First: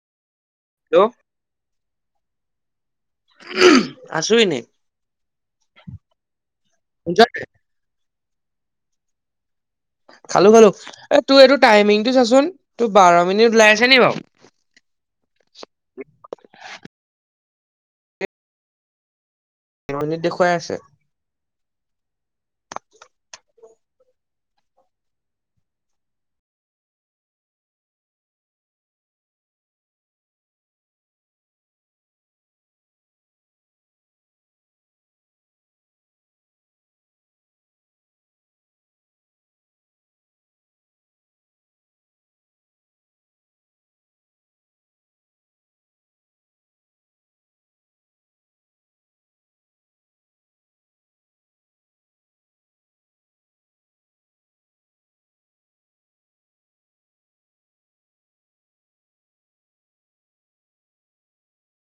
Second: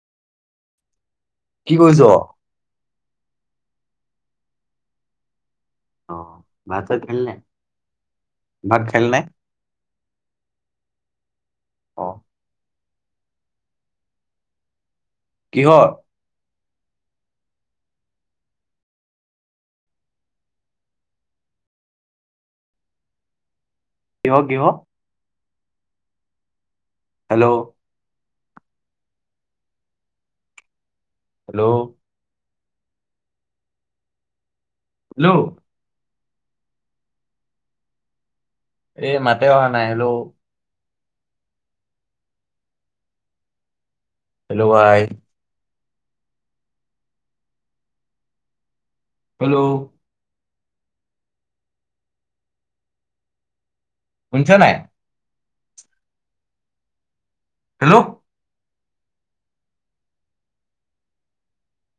Hello. কি কৈছ'? উমহ্ আছো এনেই। অ' ভাত-চাত খাললি নাই ভাত খেল নাই? খালোঁ খালোঁ এ তোৰ এইটো অ টাইমিংটো চাচোন তোৰ বাৰ মিনিট ওলাই আছে নি বাৰু? কিহৰ। তেৰ মিনিট দেখুৱাই আছে। কিহ কিহ? হেল্ল'। হেল্ল'। হেল্ল'। এই মাতে অহা নাই হেল্ল'। হেল্ল' ভাই। হেল্ল'। শুনিছ নাই? হেল্ল'।